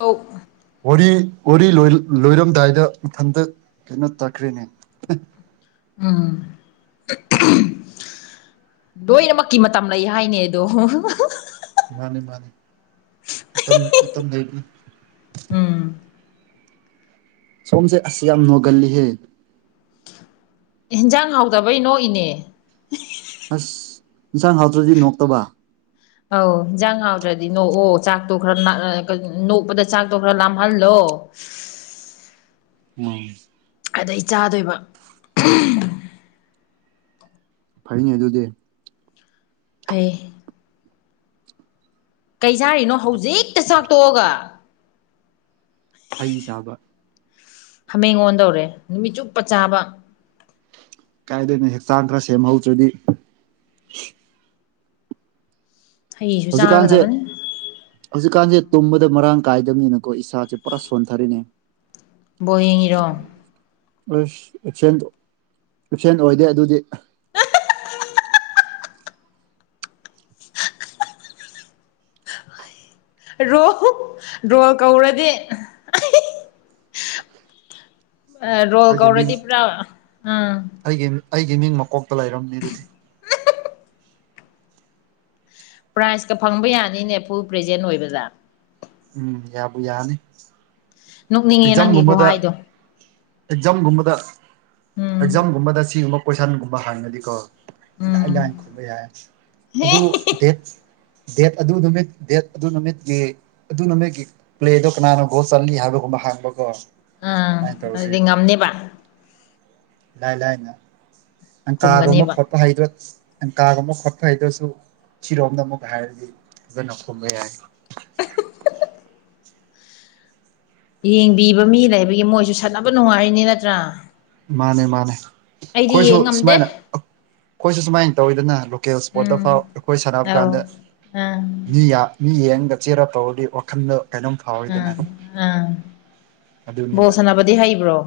ꯑꯧ ꯋꯥꯔꯤ ꯋꯥꯔꯤ ꯂꯣꯏꯔꯝꯗꯥꯏꯗ ꯃꯊꯟꯇ ꯀꯩꯅꯣ ꯆꯠꯈ꯭ꯔꯦꯅꯦ ꯎꯝ ꯂꯣꯏꯅꯃꯛꯀꯤ ꯃꯇꯝ ꯂꯩ ꯍꯥꯏꯅꯦꯗꯣ ꯃꯥꯅꯦ ꯃꯥꯅꯤ ꯃꯇꯝ ꯃꯇꯝ ꯂꯩꯔꯤ ꯎꯝ ꯁꯣꯝꯁꯦ ꯑꯁ ꯌꯥꯝꯅꯣꯒꯜꯂꯤꯍꯦ ꯏꯟꯖꯥꯡ ꯍꯥꯎꯗꯕꯩ ꯅꯣꯛꯏꯅꯦ ꯑꯁ ꯏꯟꯁꯥꯡ ꯍꯥꯎꯇ꯭ꯔꯗꯤ ꯅꯣꯛꯇꯕ ꯑꯧ ꯏꯟꯖꯥꯡ ꯍꯥꯎꯗ꯭ꯔꯗꯤ ꯅꯣꯛꯑꯣ ꯆꯥꯛꯇꯣ ꯈꯔ ꯅꯣꯛꯄꯗ ꯆꯥꯛꯇꯣ ꯈꯔ ꯂꯥꯝꯍꯜꯂꯣ [unintelligible] ꯎꯝ ꯑꯗꯩ ꯆꯥꯗꯣꯏꯕ ꯐꯩꯅꯦ ꯑꯗꯨꯗꯤ ꯐꯩ ꯀꯩ ꯆꯥꯔꯤꯅꯣ ꯍꯧꯖꯤꯛꯇ ꯆꯥꯛꯇꯣꯛꯑꯒ ꯍꯩ ꯆꯕ ꯍꯥꯃꯦꯡ ꯑꯣꯟꯗꯧꯔꯦ ꯅꯨꯃꯤꯠ ꯆꯨꯞꯄ ꯆꯥꯕ ꯀꯥꯏꯗꯩꯅꯣ ꯍꯛꯆꯥꯡ ꯈꯔ ꯁꯦꯝꯍꯧꯗ꯭ꯔꯗꯤ ꯍꯩꯁꯨ ꯍꯧꯖꯤꯛꯀꯥꯟꯁꯦ ꯆꯥꯒꯗꯕꯅꯤ ꯍꯧꯖꯤꯛꯀꯥꯟꯁꯦ ꯇꯨꯝꯕꯗ ꯃꯔꯥꯡ ꯀꯥꯏꯗꯕꯅꯤꯅꯀꯣ ꯏꯁꯥꯁꯦ ꯄꯨꯔꯥ ꯁꯣꯟꯊꯔꯤꯅꯦ ꯕꯣꯜ ꯌꯦꯡꯉꯤꯔꯣ ꯑꯁ ꯑꯦꯞꯁꯦꯟꯗ‌ꯣ-ꯑꯦꯞꯁꯦꯟ ꯑꯣꯏꯗꯦ ꯑꯗꯨꯗꯤ ꯔꯣ ꯔꯣꯜ ꯀꯧꯔꯗꯤ ꯑ ꯔꯣꯜ ꯑꯩꯒꯤ ꯃꯤꯡ ꯀꯧꯔꯗꯤ ꯄꯨꯔ ꯑꯝ ꯑꯩꯒꯤ ꯑꯩꯒꯤ ꯃꯤꯡ ꯃꯀꯣꯛꯇ ꯂꯩꯔꯝꯅꯤ ꯑꯗꯨꯗꯤ ꯄ꯭ꯔꯥꯏꯖꯀ ꯐꯪꯕ ꯌꯥꯅꯤꯅꯦ ꯐꯨꯜ ꯄ꯭ꯔꯖꯦꯟ ꯑꯣꯏꯕꯗꯥ ꯎꯝ ꯌꯥꯕꯨ ꯌꯥꯅꯤ ꯅꯣꯛꯅꯤꯡꯉꯦ ꯅꯪꯒꯤ ꯑꯦꯛꯖꯥꯝꯒꯨꯝꯕꯗ ꯈꯨꯍꯥꯏꯗꯣ ꯑꯦꯛꯖꯥꯝꯒꯨꯝꯕꯗ ꯎꯝ ꯑꯦꯛꯖꯥꯝꯒꯨꯝꯕꯗ ꯁꯤꯒꯨꯝꯕ ꯀꯣꯏꯁꯟ ꯒꯨꯝꯕ ꯍꯥꯡꯒꯗꯤꯀꯣ ꯂꯥꯏ ꯎꯝ ꯂꯥꯏ ꯈꯣꯏꯕ ꯌꯥꯏ ꯑꯗꯨ ꯗꯦꯠ ꯗꯦꯠ ꯑꯗꯨ ꯅꯨꯃꯤꯠ ꯗꯦꯠ ꯑꯗꯨ ꯅꯨꯃꯤꯠꯀꯤ ꯑꯗꯨꯅ ꯅꯣꯏꯒꯤ ꯄ꯭ꯂꯦꯗꯣ ꯀꯅꯥꯅꯣ ꯒꯨꯜ ꯆꯂꯤ ꯍꯥꯏꯕꯒꯨꯝꯕ ꯍ ꯪꯕꯀꯣ ꯑꯥ ꯑꯗꯨꯗꯤ ꯉꯝꯅꯦꯕ ꯂꯥꯏ-ꯂꯥꯏꯅ ꯑꯪꯀꯥꯒꯨꯝꯕ ꯈꯨꯝꯒꯅꯦꯕ ꯈꯣꯠꯄ ꯑꯪꯀꯥꯒꯨꯝꯕ ꯈꯣꯠꯄ ꯍꯩꯗ꯭ꯔꯁꯨ ꯁꯤꯔꯣꯝꯗ ꯑꯃꯨꯛ ꯍꯥꯏꯔꯗꯤ ꯑꯗꯨ ꯅꯈꯣꯕꯩ ꯌꯥꯏ ꯌꯦꯡꯕꯤꯕ ꯃꯤ ꯂꯩꯕꯒꯤ ꯃꯣꯏꯁꯨ ꯁꯥꯟꯅꯕ ꯅꯨꯡꯉꯥꯏꯔꯤꯅꯤ ꯅꯠꯇ꯭ꯔꯥ ꯃꯥꯅꯦ ꯃꯥꯅꯦ ꯑꯩꯗꯤ ꯑꯩꯈꯣꯏꯁꯨ ꯌꯦꯡ ꯉꯝꯗꯦ ꯁꯨꯃꯥꯏꯅ ꯑꯩꯈꯣꯏꯁꯨ ꯁꯨꯃꯥꯏꯅ ꯇꯧꯋꯤꯗꯅ ꯂꯣꯀꯦꯜ ꯏ꯭ꯁꯄꯣ꯭ꯔꯠꯇ ꯎꯝ ꯐꯥꯎ ꯑꯩꯈꯣꯏ ꯁꯥꯟꯅꯕ ꯑꯧ ꯀꯥꯟꯗ ꯑꯥ ꯃꯤ ꯃꯤ ꯌꯦꯡꯉꯒ ꯆꯦꯔ ꯇꯧꯔꯗꯤ ꯋꯥꯈꯜꯗ ꯀꯩꯅꯣꯝ ꯐꯥꯎꯋꯤꯗꯅ ꯎꯝ ꯎꯝ ꯑꯗꯨꯅꯦꯕ ꯕꯣꯁꯟꯅꯅꯕꯗꯤ ꯍꯩꯕ꯭ꯔꯣ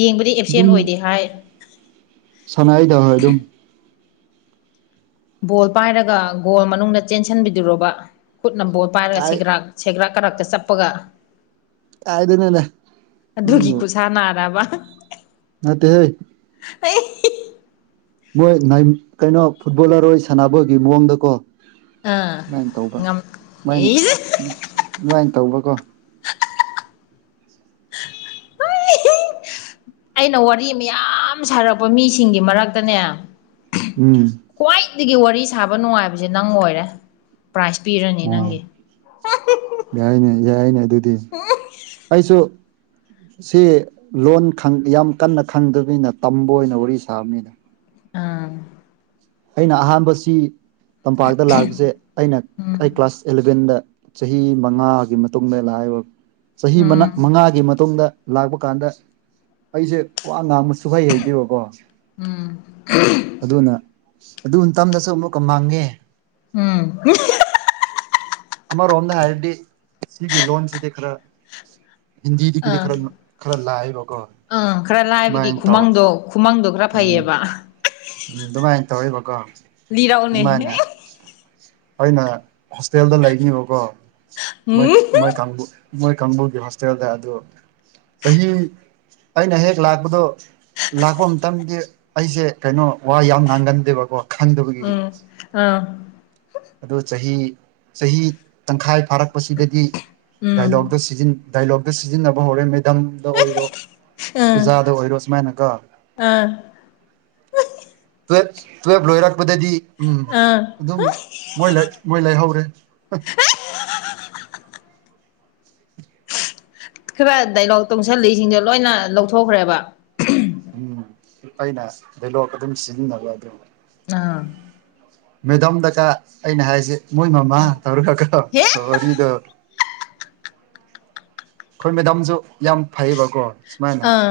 ꯌꯦꯡꯕꯗꯤ ꯑꯦꯞꯁꯦꯟ ꯑꯣꯏꯗꯦ ꯍꯥꯏ ꯁꯥꯟꯅꯔꯤꯗ ꯍꯣꯏ ꯑꯗꯨꯝ ꯕꯣꯜ ꯄꯥꯏꯔꯒ ꯒꯣꯜ ꯃꯅꯨꯡꯗ ꯆꯦꯟꯁꯤꯟꯕꯤꯗꯨꯣꯔꯣꯕ ꯈꯨꯠꯅ ꯕꯣꯜ ꯄꯥꯏꯔꯒ ꯀꯥꯏ ꯁꯤꯒ꯭ꯔꯥꯛ ꯁꯦꯒ꯭ꯔꯥꯛ ꯀꯔꯛꯇ ꯆꯞꯄꯒ ꯀꯥꯏꯗꯅꯣꯅꯦ ꯑꯗꯨꯒꯤ ꯈꯨꯠꯁꯥ ꯅꯥꯗꯔꯕ ꯑꯠꯇ ꯍꯦ ꯑꯩ ꯃꯣꯏ ꯀꯩꯅꯣ ꯐꯨꯠꯕꯣꯂꯔ ꯑꯣꯏ ꯁꯥꯟꯅꯕꯣꯏꯒꯤ ꯃꯑꯣꯡꯗ ꯀꯣ ꯑꯥ ꯑꯗꯨꯃꯥꯏꯅ ꯇꯧꯕ ꯉꯝ ꯑꯗꯨꯃꯥꯏꯅ ꯏꯁ ꯑꯗꯨꯃꯥꯏꯅ ꯇꯧꯕ ꯀꯣ ꯑꯩꯅ ꯋꯥꯔꯤ ꯃꯌꯥꯝ ꯁꯥꯔꯛꯄ ꯃꯤꯁꯤꯡꯒꯤ ꯃꯔꯛꯇꯅꯦ ꯎꯝ ꯈ꯭ꯋꯥꯏꯗꯒꯤ ꯋꯥꯔꯤ ꯁꯥꯕ ꯅꯨꯡꯉꯥꯏꯕꯁꯦ ꯅꯪ ꯑꯣꯏꯔꯦ ꯄ꯭ꯔꯥꯏꯖ ꯄꯤꯔꯅꯤ ꯑꯣ ꯅꯪꯒꯤ ꯌꯥꯏꯅꯦ ꯌꯥꯏꯅꯦ ꯑꯗꯨꯗꯤ ꯑꯩꯁꯨ ꯁꯤ ꯂꯣꯟ ꯌꯥꯝ ꯀꯟꯅ ꯈꯪꯗꯕꯅꯤꯅ ꯇꯝꯕ ꯑꯣꯏꯅ ꯋꯥꯔꯤ ꯁꯥꯕꯅꯤꯅ ꯑꯥ ꯑꯩꯅ ꯑꯍꯥꯟꯕꯁꯤ ꯇꯝꯄꯥꯛꯇ ꯂꯥꯛꯄꯁꯦ ꯑꯩꯅ ꯑꯩ ꯎꯝ ꯀ꯭ꯂꯥꯁ ꯑꯦꯂꯕꯦꯟꯗ ꯆꯍꯤ ꯃꯉꯥꯒꯤ ꯃꯇꯨꯡꯗ ꯂꯥꯛꯏꯕ ꯆꯍꯤ ꯎꯝ ꯃꯉꯥꯒꯤ ꯃꯇꯨꯡꯗ ꯂꯥꯛꯄ ꯀꯥꯟꯗ ꯑꯩꯁꯦ ꯋꯥ ꯉꯥꯡꯕ ꯁꯨꯍꯩ ꯍꯩꯗꯦꯕꯀꯣ ꯎꯝ ꯑꯗꯨꯅ ꯑꯗꯨ ꯇꯝꯗꯁꯨ ꯑꯃꯨꯛꯀ ꯃꯥꯡꯒꯦ ꯎꯝ ꯑꯃꯔꯣꯝꯗ ꯍꯥꯏꯔꯗꯤ ꯁꯤꯒꯤ ꯂꯣꯟꯁꯤꯗꯤ ꯈꯔ ꯍꯤꯟꯗꯤꯗꯒꯤꯗꯤ ꯑꯥ ꯈꯔ ꯈꯔ ꯂꯥꯛꯑꯕꯀꯣ ꯑꯗꯨꯃꯥꯏꯅ ꯇꯧꯔ ꯈꯨꯃꯥꯡꯗꯣꯒꯥ ꯐꯩꯌꯦꯕ ꯎꯝ ꯑꯗꯨꯃꯥꯏꯅ ꯇꯧꯔꯤꯕꯀꯣ ꯂꯤꯔꯥꯎꯅꯦ ꯑꯩꯅ ꯍꯣꯁꯇꯦꯜꯗ ꯂꯩꯅꯤꯕꯀꯣ ꯃꯣꯏ ꯎꯝ ꯃꯣꯏ ꯀꯥꯡꯕꯨ ꯃꯣꯏ ꯀꯥꯡꯕꯨꯒꯤ ꯍꯣꯁꯇꯦꯜꯗ ꯑꯗꯨ ꯆꯍꯤ ꯑꯩꯅ ꯍꯦꯛ ꯂꯥꯛꯄꯗꯣ ꯂꯥꯛꯄ ꯃꯇꯝꯗꯤ ꯑꯩꯁꯦ ꯀꯩꯅꯣ ꯋꯥ ꯌꯥꯝ ꯉꯥꯡꯒꯟꯗꯦꯕꯀꯣ ꯈꯪꯗꯕꯒꯤ ꯎꯝ ꯑꯥ ꯑꯗꯨ ꯆꯍꯤ ꯆꯍꯤ ꯇꯪꯈꯥꯏ ꯐꯥꯔꯛꯄꯁꯤꯗꯗꯤ ꯎꯝ ꯗꯥꯏꯂꯣꯛꯗꯣ ꯁꯤꯖꯤꯟ ꯗꯥꯏꯂꯣꯛꯇ ꯁꯤꯖꯤꯟꯅꯕ ꯍꯧꯔꯦ ꯃꯦꯗꯝꯗ ꯑꯣꯏꯔꯣ ꯑꯥ ꯑꯣꯖꯥꯗ ꯑꯣꯏꯔꯣ ꯁꯨꯃꯥꯏꯅꯀꯣ ꯑꯥ ꯇꯨꯌ‌ꯦꯝ-ꯇꯨꯌ‌ꯦꯝ ꯂꯣꯏꯔꯛꯄꯗꯗꯤ ꯎꯝ ꯑꯥ ꯑꯗꯨꯝ ꯃꯣꯏ [inaudible] ꯃꯣꯏ ꯂꯩꯍꯧꯔꯦ ꯈꯔ ꯗꯥꯏꯂꯣꯛ ꯇꯨꯡꯁꯜꯂꯤꯏꯁꯤꯡꯗꯣ ꯂꯣꯏꯅ ꯂꯧꯊꯣꯛꯈ꯭ꯔꯦꯕ ꯎꯝ ꯑꯩꯅ ꯚꯦꯂꯣꯛ ꯑꯗꯨꯝ ꯁꯤꯖꯤꯟꯅꯕ ꯑꯗꯨꯝ ꯑꯥ ꯃꯦꯗꯝꯝꯗꯀ ꯑꯩꯅ ꯍꯥꯏꯁꯦ ꯃꯣꯏ ꯃꯃꯥ ꯎꯝ ꯇꯧꯔꯒꯒ ꯍꯦ ꯋꯥꯔꯤꯗꯣ ꯑꯩꯈꯣꯏ ꯃꯦꯗꯥꯝꯁꯨ ꯌꯥꯝ ꯐꯩꯌꯦꯕꯀꯣ ꯁꯨꯃꯥꯏꯅ ꯑꯥ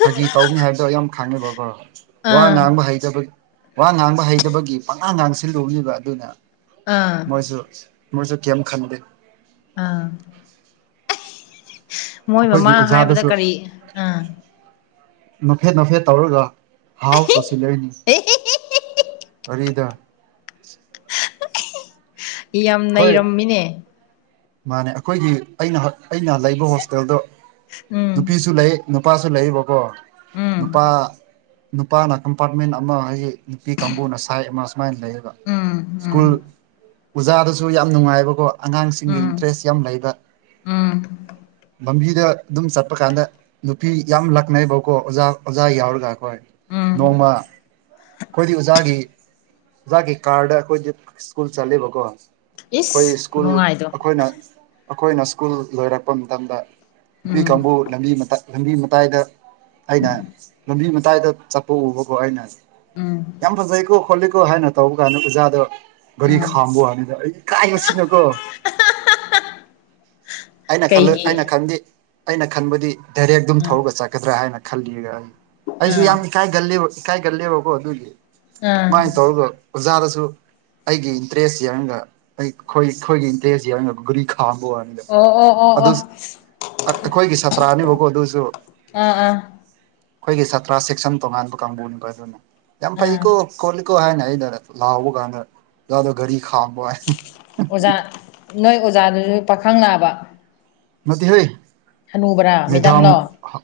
ꯐꯥꯒꯤ ꯇꯧꯅꯤ ꯍꯥꯏꯕꯗꯣ ꯌꯥꯝ ꯈꯪꯉꯕꯕ ꯋꯥ ꯑꯥ ꯉꯥꯡꯕ ꯍꯩꯇꯕꯒꯤ ꯋꯥ ꯉꯥꯡꯕ ꯍꯩꯇꯕꯒꯤ ꯄꯉꯥ ꯉꯥꯡꯁꯤꯜꯂꯨꯕꯅꯤꯕ ꯑꯗꯨꯅ ꯑꯥ ꯃꯣꯏꯁꯨ ꯃꯣꯏꯁꯨ ꯀꯔꯤꯝ ꯈꯟꯗꯦ ꯑꯥ ꯃꯣꯏ ꯃꯃꯥ ꯑꯩꯈꯣꯏꯒꯤ ꯍꯥꯏꯕꯗ ꯑꯣꯖꯥꯗꯁꯨ ꯀꯔꯤ ꯑꯥ ꯅꯐꯦꯠ ꯅꯐꯦꯠ ꯇꯧꯔꯒ ꯍꯥꯎ ꯇꯧꯁꯤꯜꯂꯛꯏꯅꯤ ꯑꯦ ꯋꯥꯔꯤꯗꯥ ꯏ ꯌꯥꯝ ꯑꯩꯈꯣꯏ ꯅꯩꯔꯝꯃꯤꯅꯦ ꯃꯥꯅꯦ ꯑꯩꯈꯣꯏꯒꯤ ꯑꯩꯅ ꯑꯩꯅ ꯂꯩꯕ ꯍꯣꯁꯇꯦꯜꯗꯣ ꯎꯝ ꯅꯨꯄꯤꯁꯨ ꯂꯩ ꯅꯨꯄꯥꯁꯨ ꯂꯩꯕꯀꯣ ꯎꯝ ꯅꯨꯄꯥ ꯅꯨꯄꯥꯅ ꯀꯝꯄꯥ꯭ꯔꯠꯃꯦꯟ ꯑꯃ ꯍꯥꯏꯖ‍ꯦ ꯅꯨꯄꯤ ꯀꯥꯡꯕꯨꯅ ꯁꯥ꯭ꯏꯠ ꯑꯃ ꯁꯨꯃꯥꯏꯅ ꯂꯩꯌꯦꯕ ꯎꯝ ꯎꯝ ꯁ꯭ꯀꯨꯜ ꯑꯣꯖꯥꯗꯁꯨ ꯁꯨ ꯌꯥꯝ ꯅꯨꯡꯉꯥꯏꯕꯀꯣ ꯑꯉꯥꯡꯁꯤꯡꯒꯤ ꯎꯝ ꯏꯟꯇꯔꯦꯁ ꯌꯥꯝ ꯂꯩꯕ ꯎꯝ ꯂꯝꯝꯕꯤꯗ ꯑꯗꯨꯝ ꯆꯠꯄ ꯀꯥꯟꯗ ꯅꯨꯄꯤ ꯌꯥꯝ ꯂꯛꯅꯩꯕꯀꯣ ꯑꯣꯖꯥ ꯑꯣꯖꯥ ꯌꯥꯎꯔꯒ ꯑꯩꯈꯣꯏ ꯎꯝ ꯅꯣꯡꯃ ꯑꯩꯈꯣꯏꯗꯤ ꯑꯣꯖꯥꯒꯤ ꯑꯣꯖꯥꯒꯤ ꯀꯥꯔꯗ ꯑꯩꯈꯣꯏꯗꯤ ꯁ꯭ꯀꯨꯜ ꯆꯠꯂꯦꯕꯀꯣ ꯑꯩꯈꯣꯏ ꯏꯁ ꯁ꯭ꯀꯨꯜ ꯈꯨꯅꯨꯡꯉꯥꯏꯗꯣ ꯑꯩꯈꯣꯏꯅ ꯑꯩꯈꯣꯏꯅ ꯁ꯭ꯀꯨꯜ ꯂꯣꯏꯔꯛꯄ ꯃꯇꯝꯗ ꯅꯨꯄꯤ ꯎꯝ ꯀꯥꯡꯕꯨ ꯂꯝꯕꯤ ꯃꯇ ꯂꯝꯕꯤ ꯃꯇꯥꯏꯗ ꯑꯩꯅ ꯂꯝꯕꯤ ꯃꯇꯥꯏꯗ ꯆꯠꯄ ꯎꯕꯀꯣ ꯑꯩꯅ ꯎꯝ ꯌꯥꯝ ꯐꯖꯩꯀꯣ ꯈꯣꯠꯂꯤꯀꯣ ꯍꯥꯏꯅ ꯇꯧꯕ ꯀꯥꯟꯗ ꯎꯖꯥꯗꯣ ꯒꯥꯔꯤ ꯎꯝ ꯈꯥꯝꯕꯣ ꯍꯥꯏꯕꯗ ꯑꯩ ꯏꯀꯥꯏꯁꯤꯅꯀꯣ ꯑꯩꯅ ꯈꯜꯂ‌ꯦ ꯀꯩꯒꯤ ꯑꯩꯅ-ꯈꯟꯗꯤ ꯑꯩꯅ-ꯈꯟꯕꯗꯤ ꯗꯥꯏꯔꯦꯛ ꯑꯗꯨꯝ ꯑꯥ ꯊꯧꯔꯒ ꯆꯠꯀꯗ꯭ꯔꯥ ꯍꯥꯏꯅ ꯈꯜꯂꯤꯒ ꯑꯩ ꯑꯩꯁꯨ ꯑꯥ ꯌꯥꯝ ꯏꯀꯥꯏꯒꯜꯂꯤꯕ ꯏꯀꯥꯏꯒꯂꯦꯕꯀꯣ ꯑꯗꯨꯒꯤꯥꯏ ꯑꯥ ꯇꯧꯒꯖꯥꯗꯁꯨ ꯑꯩꯒꯤ ꯏꯟꯇꯔꯦꯁꯁꯤ ꯌꯦꯡꯉꯒ ꯑꯩ ꯑꯩꯈꯣꯏꯒꯤ ꯏꯟꯇꯔꯦꯁꯁꯤ ꯌꯦꯡꯒ ꯒꯔꯤ ꯈꯥꯝꯕ ꯋꯥꯅꯤꯗ ꯑꯗꯨ ꯑꯣ-ꯑꯣ-ꯑꯣ-ꯑꯣ ꯑꯩꯈꯣꯏꯒꯤ ꯁꯥꯇ꯭ꯔꯥꯅꯤꯕꯀꯣ ꯑꯗꯨꯁꯨ ꯑꯥ-ꯑꯥ ꯑꯩꯈꯣꯏꯒꯤ ꯁꯥꯇ꯭ꯔꯥ ꯁꯦꯛꯁꯟ ꯇꯣꯉꯥꯟꯕ ꯀꯥꯡꯕꯨ [inaudible] ꯌꯥꯝ ꯑꯥ ꯐꯩꯀꯣ ꯈꯣꯠꯂꯤꯀꯣ ꯍꯥꯏꯅ ꯑꯩꯅ ꯂꯥꯎꯕ ꯀꯥꯟꯗ [inaudible] ꯒꯥꯔꯤ ꯈꯥꯝꯕ ꯍꯥꯏ ꯑꯣꯖꯥ ꯅꯣꯏ ꯑꯣꯖꯥꯗꯨꯁꯨ ꯄꯥꯈꯪ ꯂꯥꯕ ꯅꯠꯇ‌ꯦꯍ‌ꯦ ꯍꯅꯨꯕ꯭ꯔꯥ ꯃ‍ꯦꯗꯥꯝ ꯃꯦꯗꯥꯝꯂꯣ ꯍ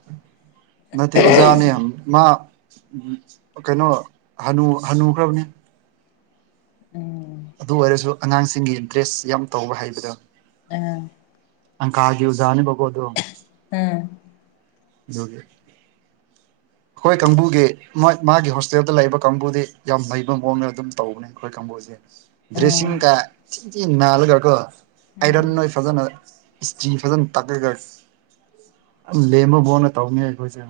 ꯅꯠꯇꯦ ꯑꯣꯖꯥꯅ‌ꯦ ꯑꯝ ꯃꯥ ꯀꯩꯅꯣ ꯍꯅꯨ ꯍꯅꯨꯈ꯭ꯔꯅꯤ ꯎꯝ ꯑꯗꯨ ꯑꯣꯏꯔꯁꯨ ꯑꯉꯥꯡꯁꯤꯡꯒꯤ ꯏꯟꯇ꯭ꯔꯦꯁ ꯌꯥꯝ ꯇꯧꯕ ꯍꯥꯏꯕꯗꯣ ꯑꯥ ꯑꯪ ꯀꯥꯒꯤꯨꯖꯥꯅꯤꯕꯣ ꯑꯗꯨ ꯎꯝ [inaudible] ꯑꯩꯈꯣꯏ ꯀꯥꯡꯕꯨꯒꯤ ꯃꯥꯒꯤ ꯍꯣꯁꯇꯦꯜꯗ ꯂꯩꯔꯤꯕ ꯀꯥꯡꯕꯨꯗꯤ ꯌꯥꯝ ꯍꯩꯕ ꯃꯑꯣꯡꯗ ꯑꯗꯨꯝ ꯇꯧꯕꯅꯦ ꯑꯩꯣꯏ ꯀꯁꯦ ꯗ꯭ꯔꯦ ꯑꯣ ꯀ ꯅꯅꯥꯒꯔꯒ ꯑꯥꯏꯔꯟ ꯎꯝ ꯅꯣꯏ ꯐꯖꯅ ꯏꯁꯇꯤ ꯐꯖꯅ ꯇꯛꯑꯒ ꯂꯦꯝꯃꯕꯣꯅ ꯇꯧꯅꯤ ꯑꯩꯈꯣꯏꯁꯦ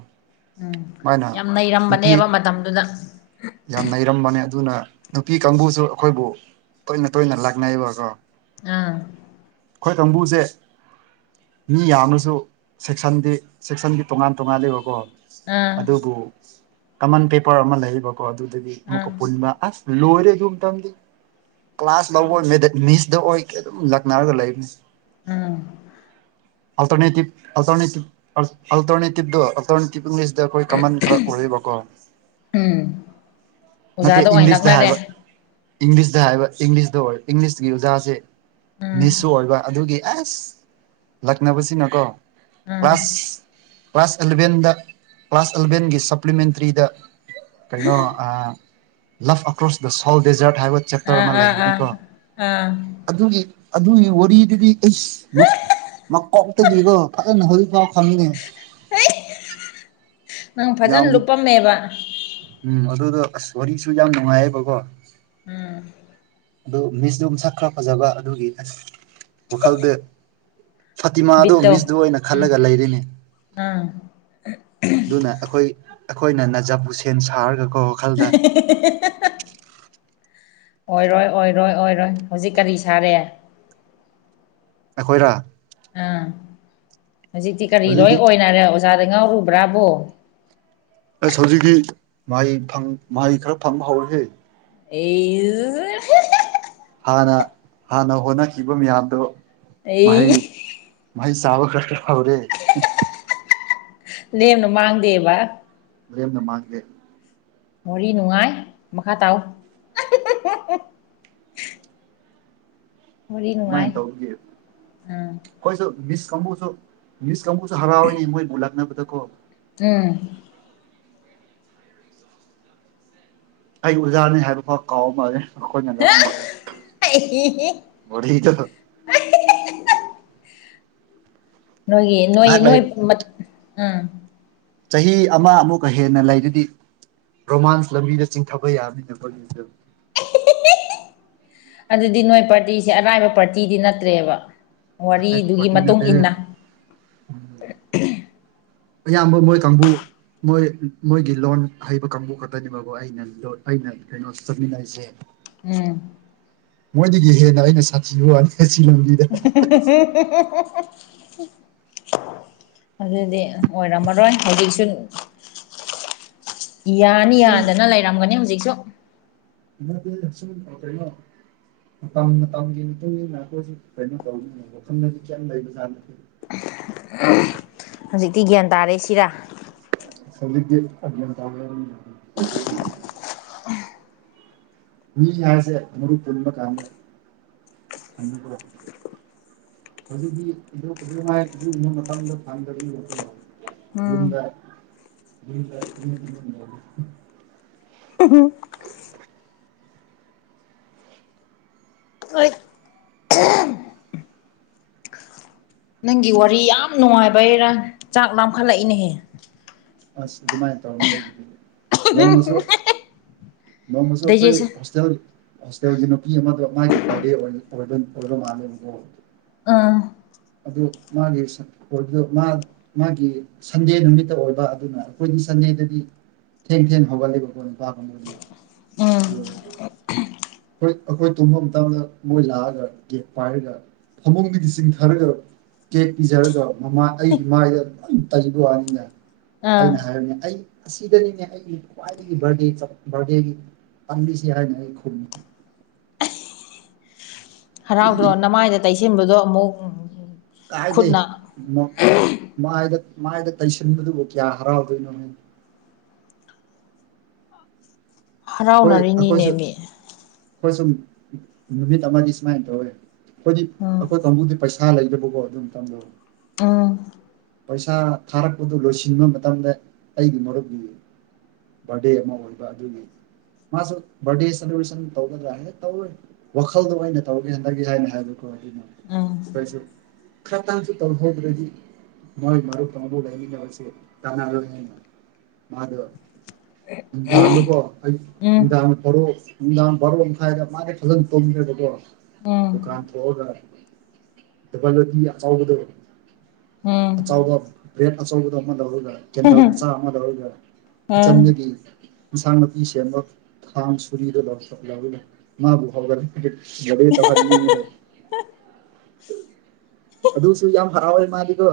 ꯎꯝ ꯃꯥꯅ ꯌꯥꯝ ꯅꯨꯄꯤ ꯅꯩꯔꯝꯕꯅꯦꯕ ꯃꯇꯝꯗꯨꯗ ꯌꯥꯝ ꯅꯩꯔꯝꯕꯅꯦ ꯑꯗꯨꯅ ꯅꯨꯄꯤ ꯀꯥꯡꯕꯨꯁꯨ ꯑꯩꯈꯣꯏꯕꯨ ꯇꯣꯏꯅ ꯇꯣꯏꯅ ꯂꯥꯛꯅꯩꯕꯀꯣ ꯑꯥ ꯑꯩꯈꯣꯏ ꯀꯥꯡꯕꯨꯁꯦ ꯃꯤ ꯌꯥꯝꯅꯁꯨ ꯁꯦꯛꯁꯟꯗꯤ ꯁꯦꯛꯁꯟꯒꯤ ꯇꯣꯉꯥꯟ ꯇꯣꯉꯥꯜꯂꯤꯕꯀꯣ ꯑꯥ ꯑꯗꯨꯕꯨ ꯀꯃꯟ ꯄꯦꯄꯔ ꯑꯃ ꯂꯩꯌꯦꯕꯀꯣ ꯑꯗꯨꯗꯒꯤ ꯑꯥ ꯑꯃꯨꯛꯀ ꯄꯨꯟꯕ ꯑꯁ ꯂꯣꯔꯦ ꯇꯝꯗꯤ ꯀ꯭ꯂꯥꯁ ꯂꯧꯕ [inaudible] ꯃꯤꯁꯗ ꯑꯣꯏꯒ ꯑꯗꯨꯝ ꯂꯛꯅꯔꯒ ꯂꯩꯕꯅꯤ ꯎꯝ ꯑꯜꯇꯔꯅꯦꯇꯤꯚ ꯑꯜꯇꯔꯅꯦꯇꯤꯚ ꯑꯜꯇꯔꯅꯦꯇꯤꯞꯗꯣ-ꯑꯜꯇ꯭ꯔꯅꯦꯇꯤꯞ ꯏꯪꯂꯤꯁꯇꯤ ꯑꯩꯈꯣꯏ ꯀꯃꯟ ꯈꯔ ꯑꯣꯏꯕꯀꯣ ꯎꯝ ꯅꯠꯇꯦ ꯑꯣꯖꯥꯗ ꯑꯣꯏꯅ ꯏꯪꯂꯤꯁꯇ ꯂꯛꯅꯔꯦ ꯍꯥꯏꯕ ꯏꯪꯂꯤꯁꯇ ꯍꯥꯏꯕ ꯏꯪꯂꯤꯁꯇ ꯑꯣꯏ ꯏꯪꯂꯤꯁꯀꯤ ꯑꯣꯖꯥꯁꯦ ꯎꯝ ꯃꯤꯁꯁꯨ ꯑꯣꯏꯕ ꯑꯗꯨꯒꯤ ꯑꯁ ꯂꯛꯅꯕꯁꯤꯅꯀꯣ ꯎꯝ ꯀ꯭ꯂꯥꯁ ꯀ꯭ꯂꯥꯁ ꯑꯦꯂꯚꯦꯟꯗ ꯀ꯭ꯂꯥꯁ ꯑꯦꯂꯚꯦꯟꯒꯤ ꯁꯄ꯭ꯂꯤꯃꯦꯟꯇꯔꯤꯗ ꯀꯩꯅꯣ ꯑ love across the salt desert ꯍꯥꯏꯕ ꯆꯦꯞꯇꯔ ꯑꯥ ꯑꯃ ꯑꯥ ꯑꯥ ꯂꯩꯕꯅꯤꯀꯣ ꯑꯥ ꯑꯗꯨꯒꯤ ꯑꯗꯨꯒꯤ ꯋꯥꯔꯤꯗꯨꯗꯤ ꯏꯁ ꯃꯥ ꯀꯣꯛ ꯇꯕꯤꯒꯣ ꯐꯅ ꯍꯣꯏ ꯐꯥꯎ ꯈꯪꯅꯦ ꯍ ꯅꯪ ꯌꯥꯝ ꯐꯖꯅ ꯂꯨꯞꯄꯝꯃꯦꯕ ꯎꯝ ꯑꯗꯨꯗꯣ ꯑꯁ ꯋꯥꯔꯤꯁꯨ ꯌꯥꯝ ꯅꯨꯡꯉꯥꯏꯌꯦꯕꯀꯣ ꯎꯝ ꯑꯗꯨ ꯃꯤꯁꯇꯣꯝ ꯁꯛꯈ꯭ꯔ ꯐꯖꯕ ꯑꯗꯨꯒꯤ ꯑꯁ ꯋꯥꯈꯜꯗ ꯐꯇꯤꯃꯥꯗꯨ ꯕꯤꯠꯇꯣ ꯃꯤꯁꯗꯨ ꯑꯣꯏꯅ ꯎꯝ ꯈꯜꯂꯒ ꯂꯩꯔꯩꯅꯤ ꯑꯥ ꯑꯗꯨꯅ ꯑꯩꯈꯣꯏ ꯑꯩꯈꯣꯏꯅ ꯅꯖꯞ ꯍꯣꯁꯦꯟ ꯁꯥꯔꯒ ꯀꯣ [unintelligible] ꯑꯣꯏꯔꯣꯏ ꯑꯣꯏꯔꯣꯏ ꯑꯣꯏꯔꯣꯏ ꯍꯧꯖꯤꯛ ꯀꯔꯤ ꯁꯥꯔꯦ ꯑꯩꯈꯣꯏꯔ ꯑꯥ ꯍꯧꯖꯤꯛꯇꯤ ꯀꯔꯤ ꯂꯣꯏ ꯍꯧꯖꯤꯛꯇꯤ ꯑꯣꯏꯅꯔꯦ ꯑꯣꯖꯥꯗ ꯉꯥꯎꯔꯨꯕ꯭ꯔꯥꯕꯣ ꯑꯁ ꯍꯧꯖꯤꯛꯀꯤ ꯃꯍꯩ ꯃꯍꯩ ꯈꯔ ꯐꯪꯕ ꯍꯧꯔꯁꯤꯦ ꯑꯩꯜ ꯍꯥꯟꯅ ꯍꯥꯟꯅ ꯍꯣꯠꯅꯈꯤꯕ ꯃꯌꯥꯝꯗꯣ ꯑꯩ ꯃꯍꯩ ꯃꯥꯥꯏ ꯆꯕ ꯀꯥꯁ ꯐꯥꯎꯔꯦ ꯅꯦꯝꯅ ꯃꯥꯡꯗꯦꯕ ꯃꯅ ꯃꯥꯥꯡꯗꯦ ꯃꯔꯤ ꯅꯨꯡꯉꯥꯏ ꯃꯈꯥ ꯇꯥ ꯋꯥꯔꯤ ꯅꯨꯡꯉꯥꯏ ꯑꯗꯨꯨꯃꯥꯏꯅ ꯇꯧꯒ ꯎꯝ ꯑꯩꯈꯣꯏꯁꯨ ꯃꯤꯁ ꯀꯥꯡꯕꯨꯁꯨ ꯅꯨꯁ ꯀꯥꯡꯕꯨꯁꯨ ꯍꯔꯥꯎꯏꯅꯦ ꯃꯣꯏ ꯎꯠꯂꯛꯅꯕꯗꯀꯣ ꯎꯝ ꯑꯩ ꯑꯣꯖꯥꯅꯤ ꯍꯥꯏꯕ ꯐꯥꯎ ꯀꯥꯎꯝ ꯃꯥꯂꯦ ꯑꯩꯈꯣꯢ ꯃꯦꯗꯝꯅ ꯋꯥꯔꯤꯗꫭ ꯅꯣꯏ ꯅꯣꯏ ꯉꯥꯏꯍꯥꯛ ꯂꯩ ꯅꯣꯏ ꯃ ꯑꯥ ꯆꯍꯤ ꯑꯃ ꯑꯃꯨꯛꯀ ꯍꯦꯟꯅ ꯂꯩꯗꯨꯗꯤ ꯔꯣꯃꯥꯟ꯭ꯁ ꯂꯝꯕꯤꯗ ꯆꯤꯡꯊꯕ ꯌꯥꯕꯅꯤꯅ ꯕꯣ ꯑꯗꯨꯗꯤ ꯅꯣꯏ ꯄꯥꯔꯇꯤꯁꯦ ꯑꯔꯥꯏꯕ ꯄꯥꯔꯇꯤꯗꯤ ꯅꯠꯇ꯭ꯔꯦꯕ ꯋꯥꯔꯤꯗꯨꯒꯤ ꯃꯇꯨꯡ ꯏꯟꯅ ꯎꯝ ꯑꯌꯥꯝꯕ ꯃꯣꯏ ꯀꯥꯡꯕꯨ ꯃꯣꯏ ꯃꯣꯏꯒꯤ ꯂꯣꯟ ꯍꯩꯕ ꯀꯥꯡꯕꯨ ꯈꯛꯇꯅꯦꯕꯕꯨ ꯑꯩ ꯑꯩꯅ ꯑꯩꯅ ꯀꯩꯅꯣ ꯆꯠꯃꯤꯟꯅꯩꯁꯦ ꯎꯝ ꯃꯣꯏꯗꯒꯤ ꯍꯦꯟꯅ ꯑꯩꯅ ꯁꯥꯊꯤꯌꯅꯤꯂꯝꯕꯤ [unintelligible] ꯑꯗꯨꯗꯤ ꯑꯣꯏꯔꯝꯃꯔꯣꯏ ꯍꯧꯖꯤꯛꯁꯨ ꯌꯥꯅꯤ ꯁꯨꯝ ꯌꯥꯗꯅ ꯂꯩꯔꯝꯒꯅꯤ ꯍꯧꯖꯤꯛꯁꯨ ꯏꯁꯟꯄꯂꯣ ꯃꯇꯝ ꯃꯇꯝꯒꯤ ꯃꯇꯨꯡ ꯏꯟꯅ ꯑꯩꯈꯣꯏꯁꯨ ꯀꯩꯅꯣ ꯇꯧꯅꯤꯅ ꯋꯥꯈꯜꯗꯗꯤ ꯀꯌꯥꯝ ꯂꯩꯕ ꯖꯥꯠꯅꯠꯇꯦ ꯍꯧꯖꯤꯛꯇꯤ ꯒ꯭ꯌꯥꯟ ꯇꯥꯔꯛꯦꯏꯁꯤꯔꯥ ꯆꯜꯦ ꯑ ꯇꯥꯡ ꯃꯤ ꯍꯥꯏꯁꯦ ꯃꯔꯨꯄ ꯄꯨꯟꯕ ꯀꯥꯟꯗ ꯍꯧꯖꯤꯛꯇꯤ ꯃꯇꯝꯗ ꯐꯗꯠꯇ ꯎꯝ ꯌꯗ ꯌ [unintelligible] ꯎꯝ ꯍꯣꯏ ꯅꯪꯒꯤ ꯋꯥꯔꯤ ꯌꯥꯝ ꯅꯨꯡꯉꯥꯏꯕꯩꯔꯥ ꯆꯥꯛ ꯂꯥꯝꯈꯠꯂꯛꯏꯅꯦꯍꯦ ꯑꯁ ꯑꯗꯨꯃꯥꯏꯅ ꯇꯧꯔꯝꯅꯤ ꯑꯩꯕꯨꯗꯤ ꯅꯣꯡꯃꯁꯨ-ꯅꯣꯡꯃꯁꯨ ꯑꯩꯈꯣꯏ ꯗꯥꯏꯖꯦꯁꯟ ꯍꯣꯁꯇꯦꯜ ꯍꯣꯁꯇꯦꯜꯒꯤ ꯅꯨꯄꯤ ꯑꯃꯗ ꯃꯥꯒꯤ ꯕꯥꯔꯗꯦ ꯑꯣꯏꯕ ꯃꯥꯜꯂꯦꯕꯀꯣ ꯑꯥ ꯑꯗꯨ ꯃꯥꯒꯤ ꯁ ꯑꯣꯏꯕ ꯃꯥꯒꯤ ꯁꯟꯗꯦ ꯅꯨꯃꯤꯠꯇ ꯑꯣꯏꯕ ꯑꯗꯨꯅ ꯑꯩꯈꯣꯏꯗꯤ ꯁꯟꯗꯦꯗꯗꯤ ꯊꯦꯡ ꯊꯦꯡ ꯍꯒꯕꯄꯥ ꯎꯝ ꯍꯣꯏ ꯑꯩꯈꯣꯏ ꯇꯨꯝꯕ ꯃꯇꯝꯗ ꯃꯣꯏ ꯂꯥꯛꯑꯒ ꯒꯦꯠ ꯄꯥꯏꯔꯒ ꯐꯃꯨꯡꯗꯨꯗꯤ ꯆꯤꯡ ꯈꯔꯒ ꯀꯦꯛ ꯄꯤꯖꯔꯒ ꯃꯃꯥ ꯑꯩꯒꯤ ꯃꯥꯏꯗ ꯇꯩꯕ ꯋꯥꯅꯤꯅꯦ ꯑꯩꯅ ꯑꯥ ꯍꯥꯏꯔꯝꯅꯦ ꯑꯩ ꯑꯁꯤꯗꯅꯤꯅꯦ ꯑꯩꯒꯤ ꯈ꯭ꯋꯥꯏꯗꯒꯤ ꯕꯥꯔꯗꯦ ꯕꯥꯔꯗꯦꯒꯤ ꯄꯥꯡꯂꯤꯁꯤ ꯍꯥꯏꯅ ꯑꯩ ꯈꯨꯝꯃꯤ ꯍꯔꯥꯎꯗ꯭ꯔꯣ ꯅꯃꯥꯏꯗ ꯇꯩꯁꯤꯟꯕꯗꯣ ꯑꯃꯨꯛ ꯈꯨꯠꯅ ꯥꯏ ꯃꯥꯏꯗ ꯇꯩꯁꯤꯟꯕꯗꯨꯕꯨ ꯀꯌꯥ ꯍꯔꯥꯎꯗꯣꯏꯅꯣ ꯍꯥꯏ ꯑꯩꯈꯣꯏ ꯑꯩꯈꯣꯏꯁꯨ ꯍꯔꯥꯎꯅꯔꯤꯅꯤꯅꯦ ꯃꯤ ꯑꯩꯈꯣꯏ ꯁꯨꯝ ꯅꯨꯃꯤꯠ ꯑꯃꯗꯤ ꯁꯨꯃꯥꯏꯅ ꯇꯧꯋꯦ ꯑꯩꯈꯣꯏꯗꯤ ꯎꯝ ꯑꯩꯈꯣꯏ ꯀꯥꯡꯕꯨꯗꯤ ꯄꯩꯁꯥ ꯂꯩꯗꯕꯀꯣ ꯑꯗꯨꯝ ꯇꯝꯗ ꯎꯝ ꯄꯩꯁꯥ ꯊꯥꯔꯛꯄꯗꯨ ꯂꯣꯏꯁꯤꯟꯕ ꯃꯇꯝꯗ ꯑꯩꯒꯤ ꯃꯔꯨꯞꯗꯤ ꯕꯥꯔꯗꯦ ꯑꯃ ꯑꯣꯏꯕ ꯑꯗꯨꯅꯤ ꯃꯥꯁꯨ ꯕꯔꯗꯦ ꯁꯦꯂꯕ꯭ꯔꯦꯁꯟ ꯇꯧꯒꯗꯔ ꯇꯧꯔꯣ ꯋꯥꯈꯜꯗꯣ ꯑꯣꯏꯅ ꯇꯧꯒꯦ ꯍꯟꯗꯒꯦ ꯍꯥꯏꯅ ꯍꯥꯏꯕꯀꯣ ꯑꯗꯨꯅ ꯎꯝ ꯀꯣꯏꯁꯨ ꯈꯔꯇꯥꯡꯁꯨ ꯇꯧꯍꯧꯗ꯭ꯔꯗꯤ ꯃ‌ꯣꯏ ꯃꯔꯨꯞ ꯀꯥꯡꯕꯨ ꯂꯩꯃꯤꯟꯅꯕꯁꯤ [inaudible] ꯍꯥꯏꯅ ꯃꯥꯗ ꯃꯦꯀꯣ ꯑꯩ ꯑ ꯎꯝ ꯊꯔ ꯐꯔ ꯊ ꯃꯥꯒꯤ ꯐꯖꯟ ꯇ ꯗꯨ ꯀꯥꯟ ꯎꯝ ꯐꯒꯣ ꯑꯕꯗ ꯑꯆꯥꯎꯕ ꯎꯝ ꯕ꯭ꯔꯦꯗ ꯑꯆꯧꯕꯗꯣ ꯑꯃ ꯂꯧꯔꯒ ꯀꯦꯟꯗꯜ ꯃꯆꯥ ꯑꯃ ꯂꯧꯔꯒ ꯎꯝ ꯀꯤꯠꯆꯟꯗꯒꯤ ꯏꯟꯁꯥꯡ ꯅꯥꯄꯤ ꯁꯦꯝꯕ ꯊꯥꯡ ꯁꯨꯔꯤꯗꯨ [inaudible] ꯃꯥꯕꯨ [inaudible] ꯑ ꯑꯗꯨ ꯁꯨ ꯌꯥꯝ ꯌꯥꯝ ꯐꯔ ꯑꯣꯏ ꯃꯥꯗꯤꯀꯣ